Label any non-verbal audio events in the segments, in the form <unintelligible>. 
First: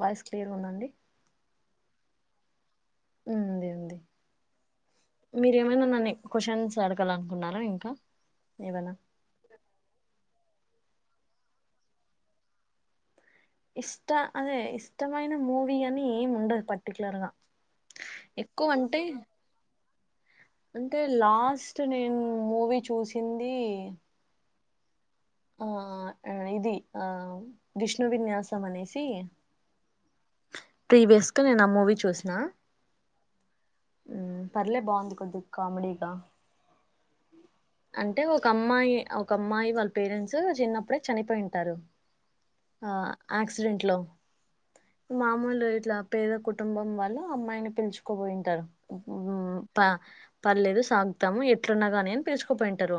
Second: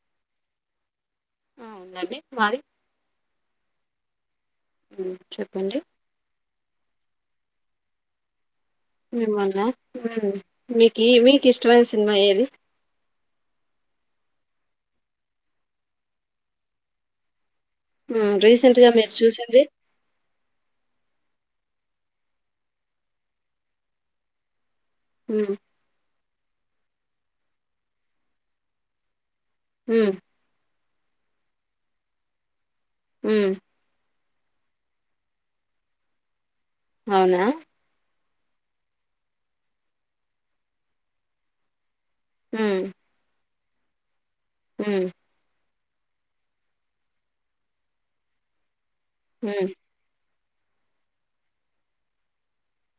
Voice clear ఉందండి ఆ ఉందండి మది ఉంది ఉంది మ్ చెప్పండి మీరేమైనా నన్ని క్యూస్షన్స్ అడగల కున్నారా ఇంకా ఏవైనా మిమల్ని మీకు మీకు ఇష్టమైన సినిమా ఏది ఇష్ట అదే ఇష్టమైన మూవి అని ఏం ఉండదు పర్టికులర్గా హ్మ్, రీసెంట్గా మీరు చూసింది అంటే, లాస్ట్ నేను మూవీ చూసింది. హ్మ్ ఆ ఇది ఆ- విష్ణు విన్యాసం అనేసి, హ్మ్ ప్రీవియస్క నేను ఆ మూవీ చూస్న హ్మ్ హ్మ్ పర్లే బాగుంది కొద్ది కామెడీగా, అవునా, అంటే ఒక అమ్మాయి, ఆ ఒక అమ్మాయి వాళ్ళ పేరెంట్స్ చిన్నప్పుడే చనిపోయింటారు. మ్ ఆ అక్స్ క్సిడెంట్లో, మ్ మామూలు ఇట్లా పేద కుటుంబం వాళ్ళూ అమ్మాయిని పిలుచుకోబోయింటారు. హ్మ్ మ్ ప పర్లేదు సాగుతాము, ఎట్లున్నా గాని అని పిలుచకోకపోయింటారు.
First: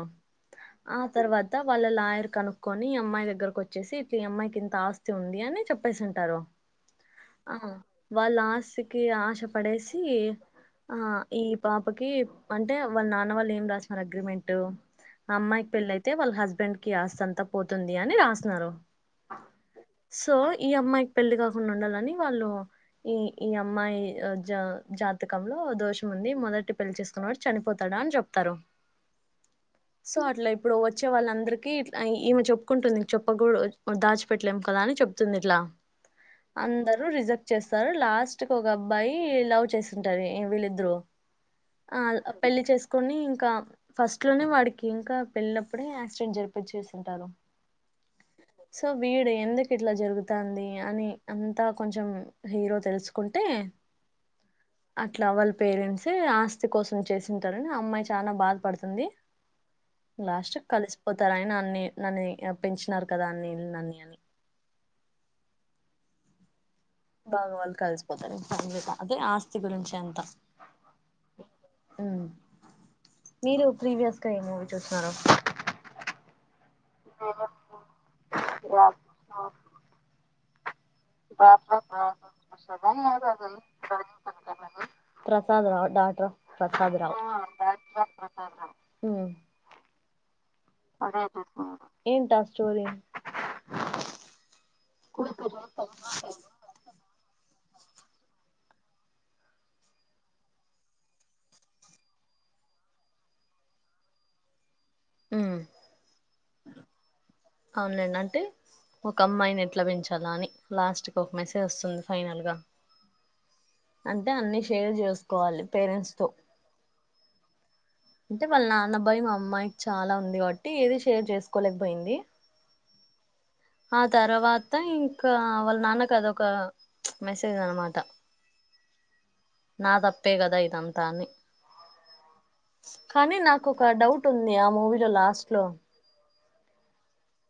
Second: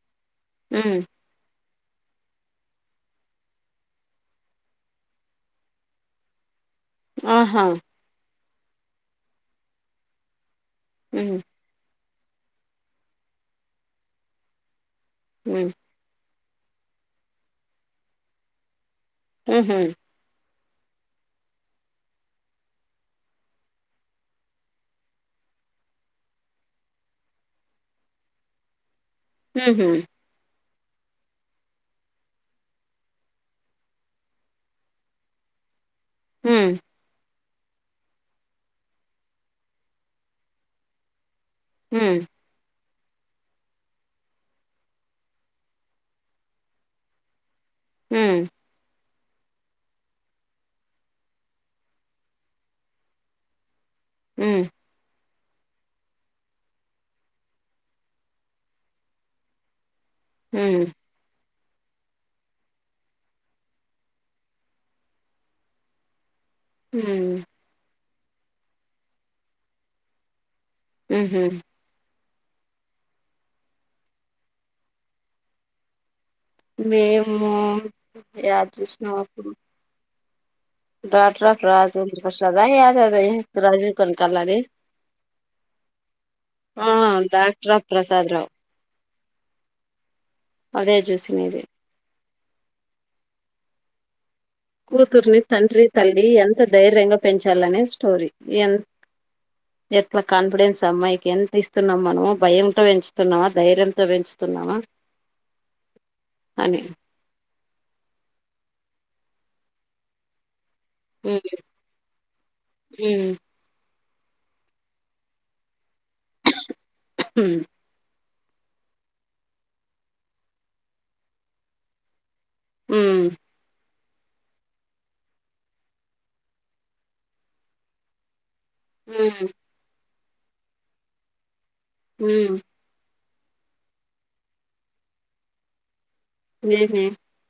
మ్ ఆ తరువాత త వాళ్ళ లాయర్ కనుక్కొని అమ్మాయి దగ్గరకు వచ్చేసి, ఈ అమ్మాయికి ఇంత ఆస్తి ఉంది అని చెప్పేసి ఉంటారు. ఆహా ఆహ వాళ్ళ ఆస్తి సిక్కి ఆశ పడేసి, ఆహ మ్ ఈ పా అప్పకి అంటే వాళ్ళ నాన్న వాళ్ళు ఏం రా రాసినారు అగ్రిమెంట్ ఆ మ్ అమ్మాయికి పెళ్లయితే వాళ్ళ హస్బె బెండ్ కి ఆస్తంతా పోతుంది అని రాస్తున్నారు. ఉహుమ్ ఈ అమ్మాయికి పెళ్లి కాకుండా ఉండాలని వాళ్ళు, ఈ ఈ అమ్మాయి జ జాతకంలో దోషం ఉంది మొదటి పెళ్లి చేసుకున్నవాడు చనిపోతాడు అని చెప్తారు. మ్ హు సో అట్లా ఇప్పుడు వచ్చే వాళ్ళందరికీ ఇట్ల ఈ ఈమె చెప్పుకుంటుంది. చేప్పగూడ దాచిపెట్లేం కదా అని చెప్తుంది ఇట్లా, మ్ అందరు రిజెక్ట్ చేస్తారు లాస్ట్ ఒక అబ్బాయి లవ్ చేసింటారు వీళ్ళిద్దరు మ్ ఆ పెళ్లి చేసుకో కొన్ని ఇంకా ఫస్ట్ లోనే వాడికి ఇంకా పెళ్ళప్పుడే యాక్సిడెంట్ జరిపిచ్చెసుంటారు హ్మ్ సో వీడు ఎందుకు ఇట్లా జరుగుతాంది అని అంతా కొంచెం హీరో తెలుసుకుంటే మ్ మ్ అట్లా వాళ్ పేరెంట్సే ఆస్తి కోసం చేసుంటారని అమ్మాయి చాలన బాధ పడుతుంది లాస్ట్ మ్ కలిసిపోతారైనా నే నన్నే అప్పించినారు కదా అని నన్నయ బాగా వాళ్ళు కలిస్ అదే ఆస్తి గురించి అంత ఊహు మీరు ప్రీవియస్ గా ఏ మూవీ చూస్తున్నారు మేము యాదృష్ణువు డాక్టర్ అఫ్ రాజేంద్ర ప్రసాదా ఏది అది Rajiv Kanakala the Prasad Rao doctor of Prasad Rao ఊ డాక్టర్ ఆఫ్ ప్రసాద్ రావు ఉ అదే చేస్తున్న ఏం టాస్క్ చోరీ కూతుర్నీ తండ్రి తల్లి ఎంత ధైర్యంగా పెంచ్ వల్లనే స్టోరీ ఎన్ ఎట్లా కాన్ఫిడెన్స్ అమ్మాయికి ఎంత ఇస్తున్నామ్ మనము భయంతో పెంచుతున్నామా ధైర్యంతో పెంచుతున్నామ ఉ అని అవునండి అంటే ఒక అమ్మాయిని ఎట్లా పెంచాలా అని లాస్ట్ కు ఒక ఉమ్ మెసేజ్ వస్తుంది ఫైనల్గా ఉమ్ అంటే అన్నీ షేర్ చేసుకోవాలి పేరెంట్స్ హు అంటే వాళ్ళ నాన్న భయం అమ్మాయి చాలా ఉంది కాబట్టి ఏది షేర్ చేసుకోలేకపోయింది ఊ ఆ తర్వాత ఇంక వాళ్ళ నాన్న అదొక మెసేజ్ అనమాట ఉమ్ నా తప్ అంటే కదా ఇదంతా అని ఉమ్, కానీ నాకు ఒక డౌట్ ఉంది ఆ మూవీలో లాస్ట్లో ఏమి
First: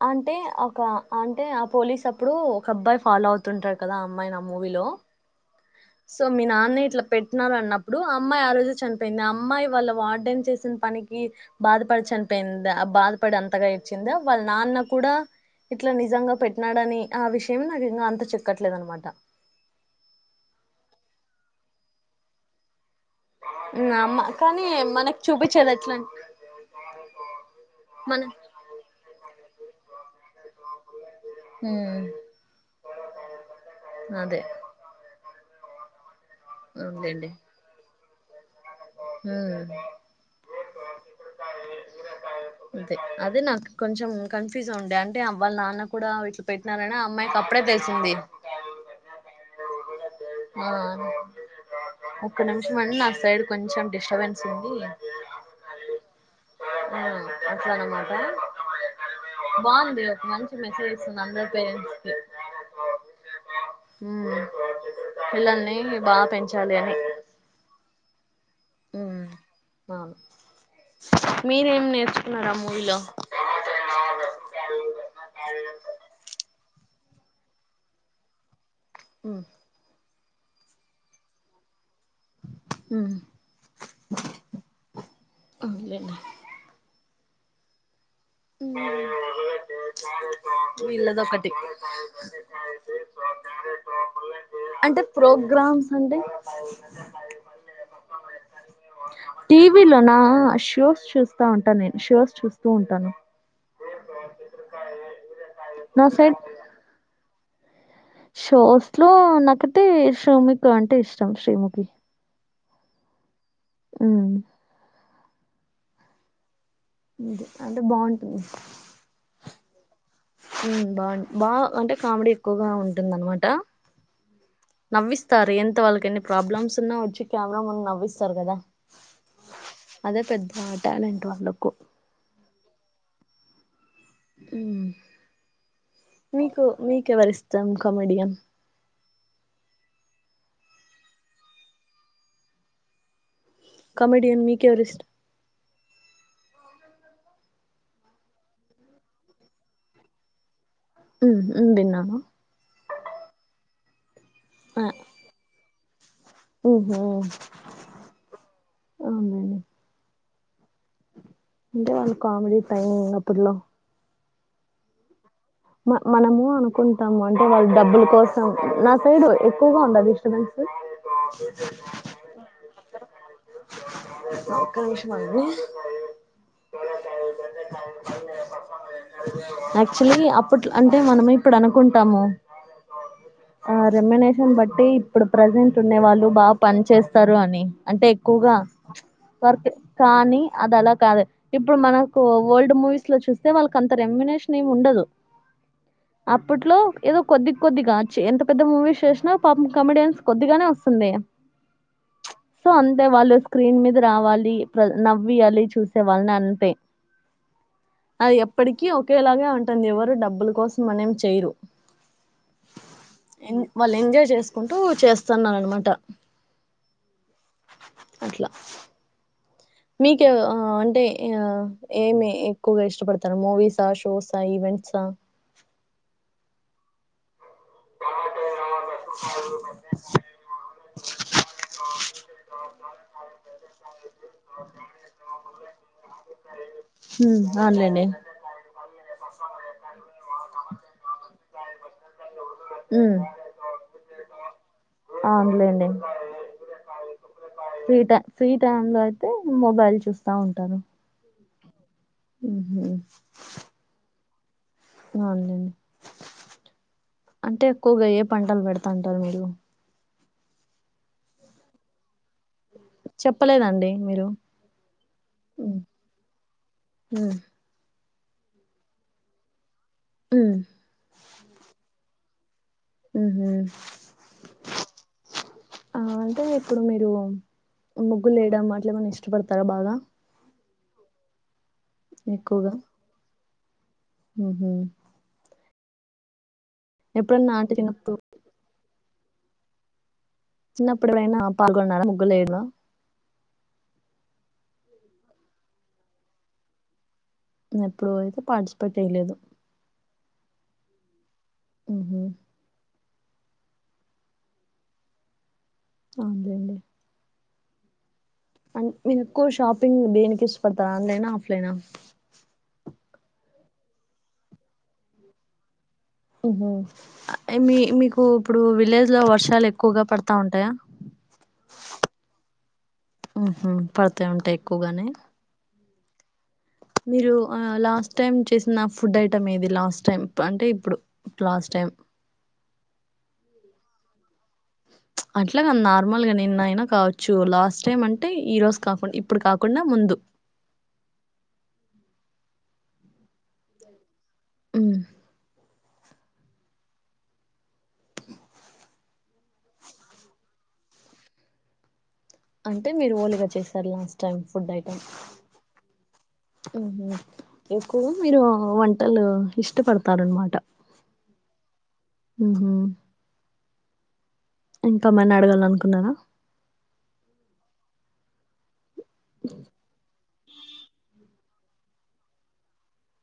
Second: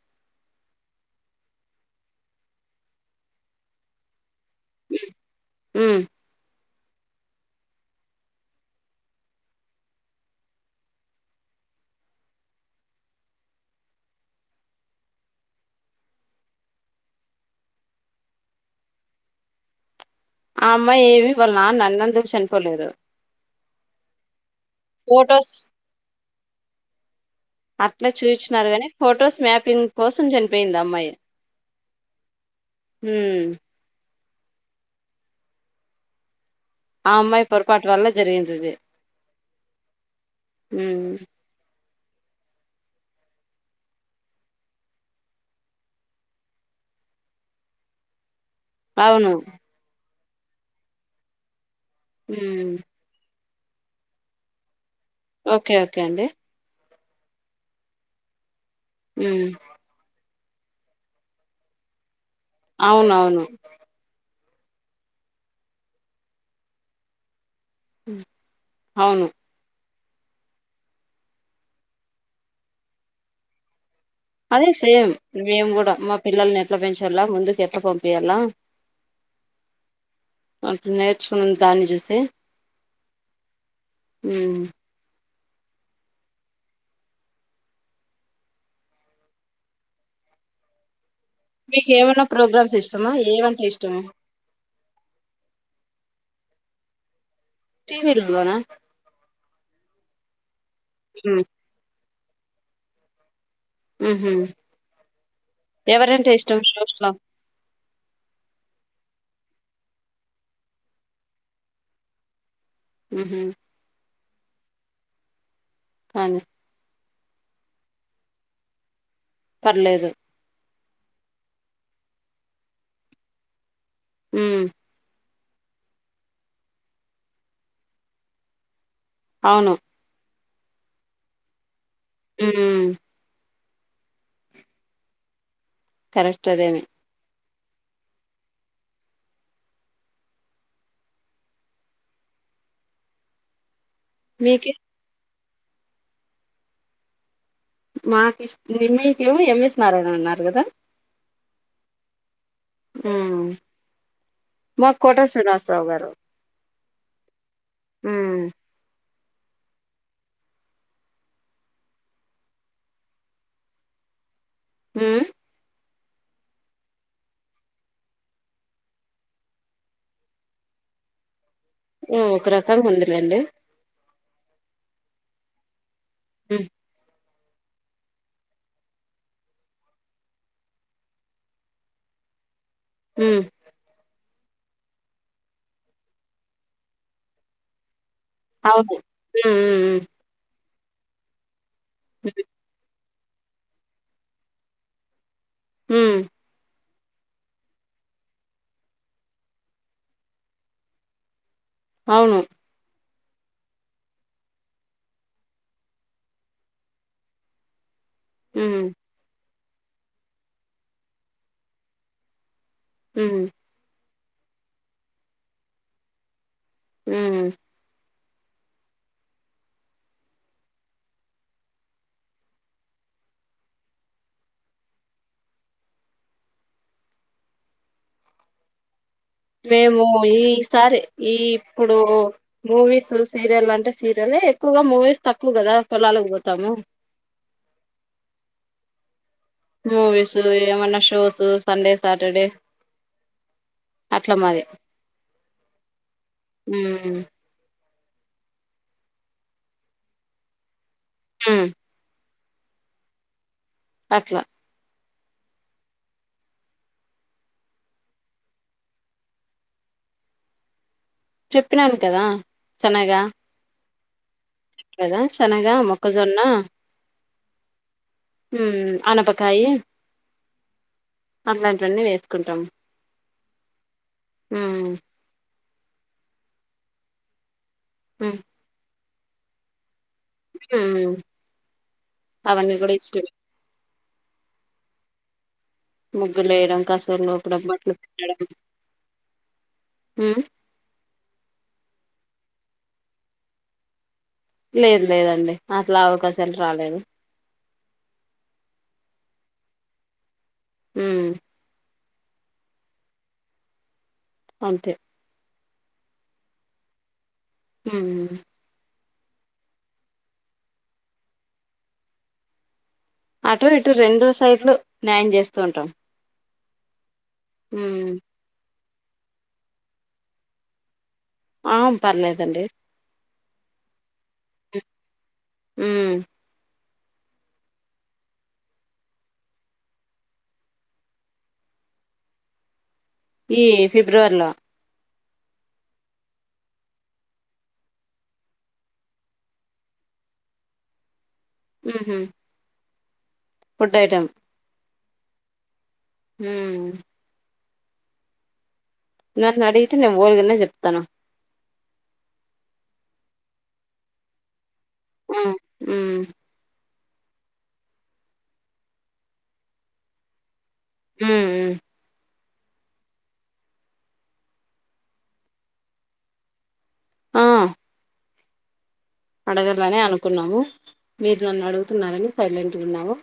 అంటే ఒక అంటే ఆ పోలీస్ అప్పుడు ఒక అబ్బాయి ఫాలో అవుతుంటారు కదా ఆ అమ్మాయిని అ మూవిలో ఉమ్ సో మీ నాన్న ఇట్లా పెట్టినార అన్నప్పుడు అమ్మాయి ఆ రోజు చనిపోయింది అమ్మాయి వాళ్ళ వార్డెన్ చేసిన పనికి బాధపడి చనిపోయిందా ఆ బాధపడి అంతగా ఎడ్చిందా వాళ్ళ నాన్న కూడా ఇట్ల నిజంగా పెట్టినాడని ఆ విషయం నాకు ఇంకా అంతు చిక్కట్లేదనమాట ఆ అమ్మాయి ఏమి వాళ్ల నాన్నను అన్నందుకు చనిపోలేదు నామ్మ కానీ మనకు ఫొటోస్ చూపించేది ఎట్లా అం అట్లా చూయించినారు గానీ ఫొటోస్ మ్యాప్ పిన్ కోసం చనిపోయిందా అమ్మాయి ఉమ్, ఉమ్ అదే ఆమ్మాయి పొపాటు వల్ల జరిందే హ హ అదే అదే నాకు కొంచెం కన్ఫ్యూజ్ ఉండే అంటే అ వాళ నాన్న కూడా వీట్లు పెట్టినారనే అమ్మాయికి అప్పుడే తెసింది అవును ఆ ఒకక్క ఉమ్ నిమిషం మ కొంచెం డిస్టర్బెన్స్ ఉంది ఓకే ఓకే అండి ఆ అసనమాట ఉమ్ బందంది అప్పను మెసేజ్ అందేరెంట్స్ అవునవును ఉ పిల్లల్ని బాగా పెంచాలి అని ఉమ్ అవును అవును మీరేం నేర్చుకున్నారా మూవీలో అదే సేమ్ మేము కూడా మా పిల్లల్ని ఎట్లా పెంచాల ముందుకు ఎట్లా పంపయాల అ అట్ నేర్చుకున్న దాన్ని చూసి హ అ ఇలేన ఇదా ప మీకు ఏమన్నా ప్రోగ్రామ్స్ ఇష్టమా ఏమంటే ఇష్టమా అంటే ప్రోగ్రామ్స్ అంటే వెనా టీవలో నా షూస్ చూస్తా ఉమ్, ఉంటా నేను షూ చూస్తూ ఉంటాను ఆహమ్ నా ఎవరంట సైడ్ ఇష్టం చూ షోస్ లో నాకతే షోముక్ అంటే ఇష్టం శ్రీముఖి ఉహ అవు అా అ అంటే బాగుంటుంది పర్లేదు బాగు బాగా అంటే కామెడీ ఎక్కువగా ఉంటుంద అనమాట ఉమ్ నవి తార్ ఎంత వాళ్ళకి ఎన్ని ప్రాబ్లమ్స్ ఉన్నా వచ్చి కెమెరా మన్న నవ్విస్తారు కదా అవును అదే పెద్ద మాటలాంటి వాళ్ళకు హామ్ హం కరెక్ట్ మీకు అదేమి మీకెవరిస్ సమ్ కమమెడియన్ కమెడియన్ మీకే మీకెవరిష్టం మాకిష్ నిమయ్ కేమో ఎంఎస్ నారాయణ అన్నారు కదా హామ్ <unintelligible> తిన్నామా ఆ మాకు కోట <unintelligible> శున్నాస బావ గారు ఓహో హం అంటే వాళ్ళ కామెడి టైమ్ అప్పుడ్లో హ మనము అనుకుంటాము అంటే వాళ్ళ డబ్బుల కోసం నా సైడ్ ఎక్కువగా ఉందా డిస్టబెన్స్ హామ్ ఒక రకంగా ఉందిలేండి ఒక నిమిషం ఆగండి హ యాక్చుయల్లీ ఇప్పుట్ అంటే మనము ఇప్పుడు అనుకుంటాము ఉమ్ ఆ రెమునేష బట్టి ఇప్పుడు ప్రజెంట్ ఉండే వాళ్ళు బాగా పని చేేస్తారు అని అంటే తక్కుగా అవును. <unintelligible> వర్క హ్మ్. కానీ అది అలా కాదు ఇప్పుడు మనకు హ్మ్. హ్మ్. ఓల్డ్ మూవీస్ లో చూస్తే వాళ్ళకి అంత రెమునేషన్ ఏమి ఉండదు హ్మ్. అప్పట్లో ఏదో కొద్దిగ కొద్దిగ చ్చి ఎంత పెద్ద మూవీస్ చేసినా పాపం కమెడియన్స్కి కొద్దిగానే వస్తుంది అవును తె వాళ్ళు స్క్రీన్ మీద రావాలి ప్ర నవ్వియాలి చూసే వాళ్ళని అంతే అది హ్మ్. ఎప్పటికి ఒకే లాగా ఉంట <unintelligible> ధయవాద డబ్బుల కోసం మనేం చేయరు హ్మ్. <unintelligible> వాళ్ళంగ చేసుకుంటూ చేస్తున్నారనమాట ఉమ్ అట్ల మీకు ఆ అంటే ఆ ఏమి ఎక్కువగ ఇష్టపడతారు మూవీసా షోసా ఈవెంట్సా మేము ఈ సారి ఈ ఇప్పుడూ మూవీస్ స్ సీరియల్ అంటె సీరియలే ఎక్కువగా మూవీస్ తక్కువ గదా పోలాలకి పోతాము హ్మ ఆన్లైనే మూవీసు ఏమన్న షోసూ సండే సాటర్డే ఉమ్ ఆ ఉందిలేండి హ్మ్. ఫ్రీ టైమ్ లో అయితే మొబైల్ చూస్తా ఉంటాను హ్మ ఊహు అట్లా అవునండి అంటే ఎక్కువగ ఏ పంటలు పెడతాంటరు మీరు చెప్పినాను కదా శనగ చెప్పలేదండీ మీరు కదా శనగా ఉమ్, మొక్కజొన్నా ఉమ్, హ్మ్మ్ అనపకాయి ఉమ్, అట్లాంటి వన్నీ వేస్త్ కుంటాం ఉహు ఆ అంటే ఇప్పుడు మీరూ హ్మ్. ముగ్గులేయడం అట్ల ఏమన్న ఇష్ట ఇష్టపడతారా బాగా ఉమ్ అవన్నీ గూడ ఇష్టమే హ్మహు ముగ్గులేయ డం కాస్త ఊర్ లో అంటే బొబ్బట్లు చిన్నప్పుడు తినడం హ్మ చిన్నప్పుడు ఎప్పుడైనా పాల్గొన్నార ముగ్గులేయడం లేదు లేదండి అట్లా అవకాశాలు రాలేదు ఎప్పుడూ అయితే పార్టిసిపేట్ చేయలేదు ఉమ్ హ్మ్హు అంతే అవున్ లేండీ ఊ మింనీకు షాపింగ్ దేనికి ఇష్టపడతారు ఆన్లైనా ఆఫ్లైనా అటు ఇటు రెండు సైట్లు న్యాయం చేస్తూ ఉంటాం ఉ హు మీ ఉమ్ మీకు ఇప్పుడు విలేజ్ లో వర్షాలు ఎక్కువగా పడతా ఉంటాయా ఆ పర్లేదండి ఉహ పడతా ఉంటాయి ఎక్కువగానే మ్మ్ మీరు ఆ లాస్ట్ టైమ్ చేసిన ఫుడ్ ఐటమ్ ఏది లాస్ట్ టైం అంటే ఇప్పుడు లాస్ట్ టైం ఈ ఫిబ్రవరిలో అట్లా గా నార్మల్గా నిన్న అయినా కావచ్చు లాస్ట్ టైం అంటే ఈ రోజు కాకుండా ఇప్పుడు కాకుండా ముందు. మ్మ్ హు ఫుడ్ ఐటం. మ్మ్ మ్మ్ హు నన్ను అడిగితే నేను పోలేదనే చెప్తాను అంటే మీరు ఓలుగా చేసారు లాస్ట్ టైమ్ ఫుడ్ ఐటమ్. ఆ ఉమ్ హుమ్ ఎక్కువ మీరు వంటలు ఇష్టపడతారునమాట. ఉమ్మ్ మ్మ్ ఉ హు ఇంకా ఏమైనా అడగాలనుకున్నారా. ఆ అడగర్లనే అను కున్నాం మీరు నన్ను అడుగుతున్నారని సైలెంట్ ఉన్నావు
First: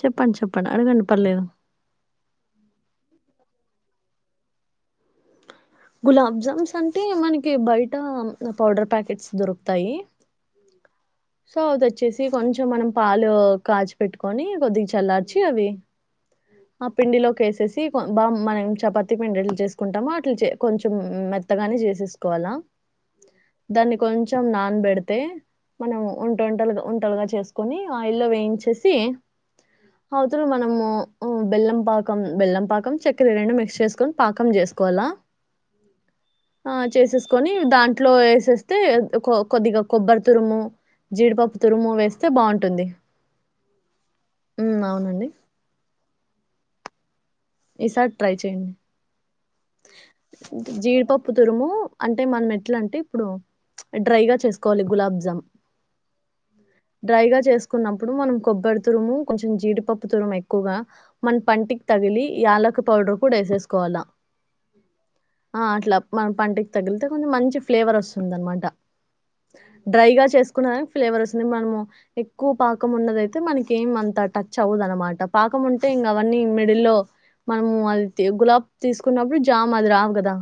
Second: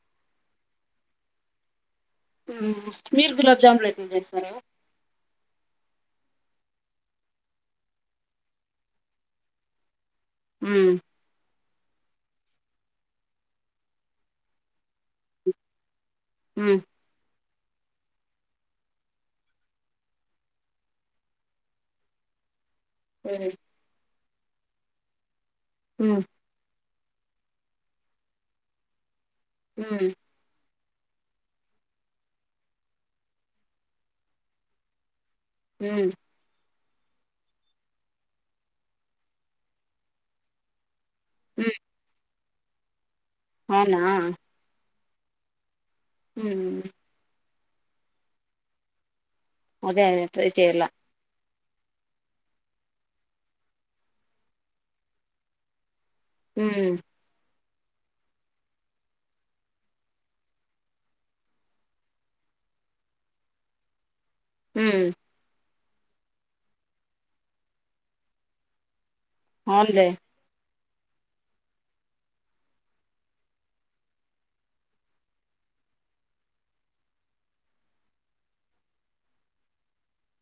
చెప్పండి చెప్పండి అడగండి పర్లేదు మీరు గులాబ్ జాము రేకులు చేస్తారా. గులాబ్ జామ్స్ అంటే మనకి బయట పౌడర్ ప్యాకెట్స్ దొరుకుతాయి. ఉమ్మ్ సో అదిచ్చేసి కొంచెం మనం పాలు కాచిపెట్టుకొని కొద్దిగా చల్లార్చి అవి ఉమ్ ఆ పిండిలో. చేసేసి బా మనం చపాతి పిండి ఎట్ల చేసుకుంటాము అట్లు చే కొంచెం మెత్తగానే చేసేసుకోవాలా ఉమ్ దాన్ని కొంచ్ చెం నాన్ బెడితే మనం ఉమ్. ఉంట టుండలుగా ఉన్ లుగా చేసుకొని ఆయిల్లో వేయించేసి హ్మ్ అవుతులు మనము బెల్లం పాకం బెల్లం పాకం చక్కెర రెండు మిక్స్ చేసుకొని పాకం చేసుకోవాలా హ్మ్ ఆ చేసేసుకొని దాంట్లో వేసేస్తే కొద్దిగా కొబ్బరి తురుము జీడిపప్పు హ్మ్. తురుము వేస్తే బాగుంట్ టుంది అవునా ది హుమ్ ఈసారి ట్రై చేయండి అదే అదే ట్రై చేయాలా జీడిపప్పు తురుము అంటే మనం ఎట్లా అంటే ఇప్పుడు డ్రైగా చేసుకోవాలి గులాబ్ జామ్ హ్మ్. డ్రైగా చెస్ కున్నప్పుడు మనం కొబ్బరి తురము కొంచెం జీడిపప్పు తురము ఎక్కువగా మన పంటికి తగిలి యాలకు పౌడర్ కూడా వేసేసుకోవాల ఉమ్ ఇట్లా మన పంటకి తగిలితే కొంచెం మంచి ఫ్లేవర్ వస్తుంది అనమాట అవునులే. డ్రైగా చేసుకున్నా ఫ్లేవర్ వస్తుంది మనము ఎక్కువ పాకము ఉన్నదయితే మనకి ఏం అంత టచ్ అవదు అనమాట పాకం ఉంటే ఇంకా అవన్నీ మిడిల్ లో మనము అది గులాబ్ తీసుకున్నప్పుడు చామ్ రావ కదా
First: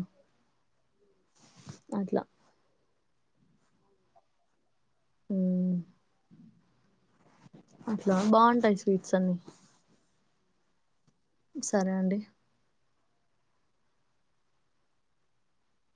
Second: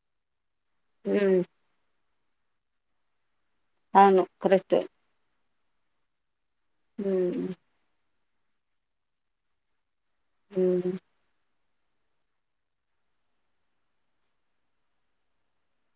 హమ్ అట్లా అవును కరెక్ట్ హ్మ్. ఉమ్ ఇట్లా బాగుంటాయి స్వీట్స్ అన్ని హల్లో సరే అండి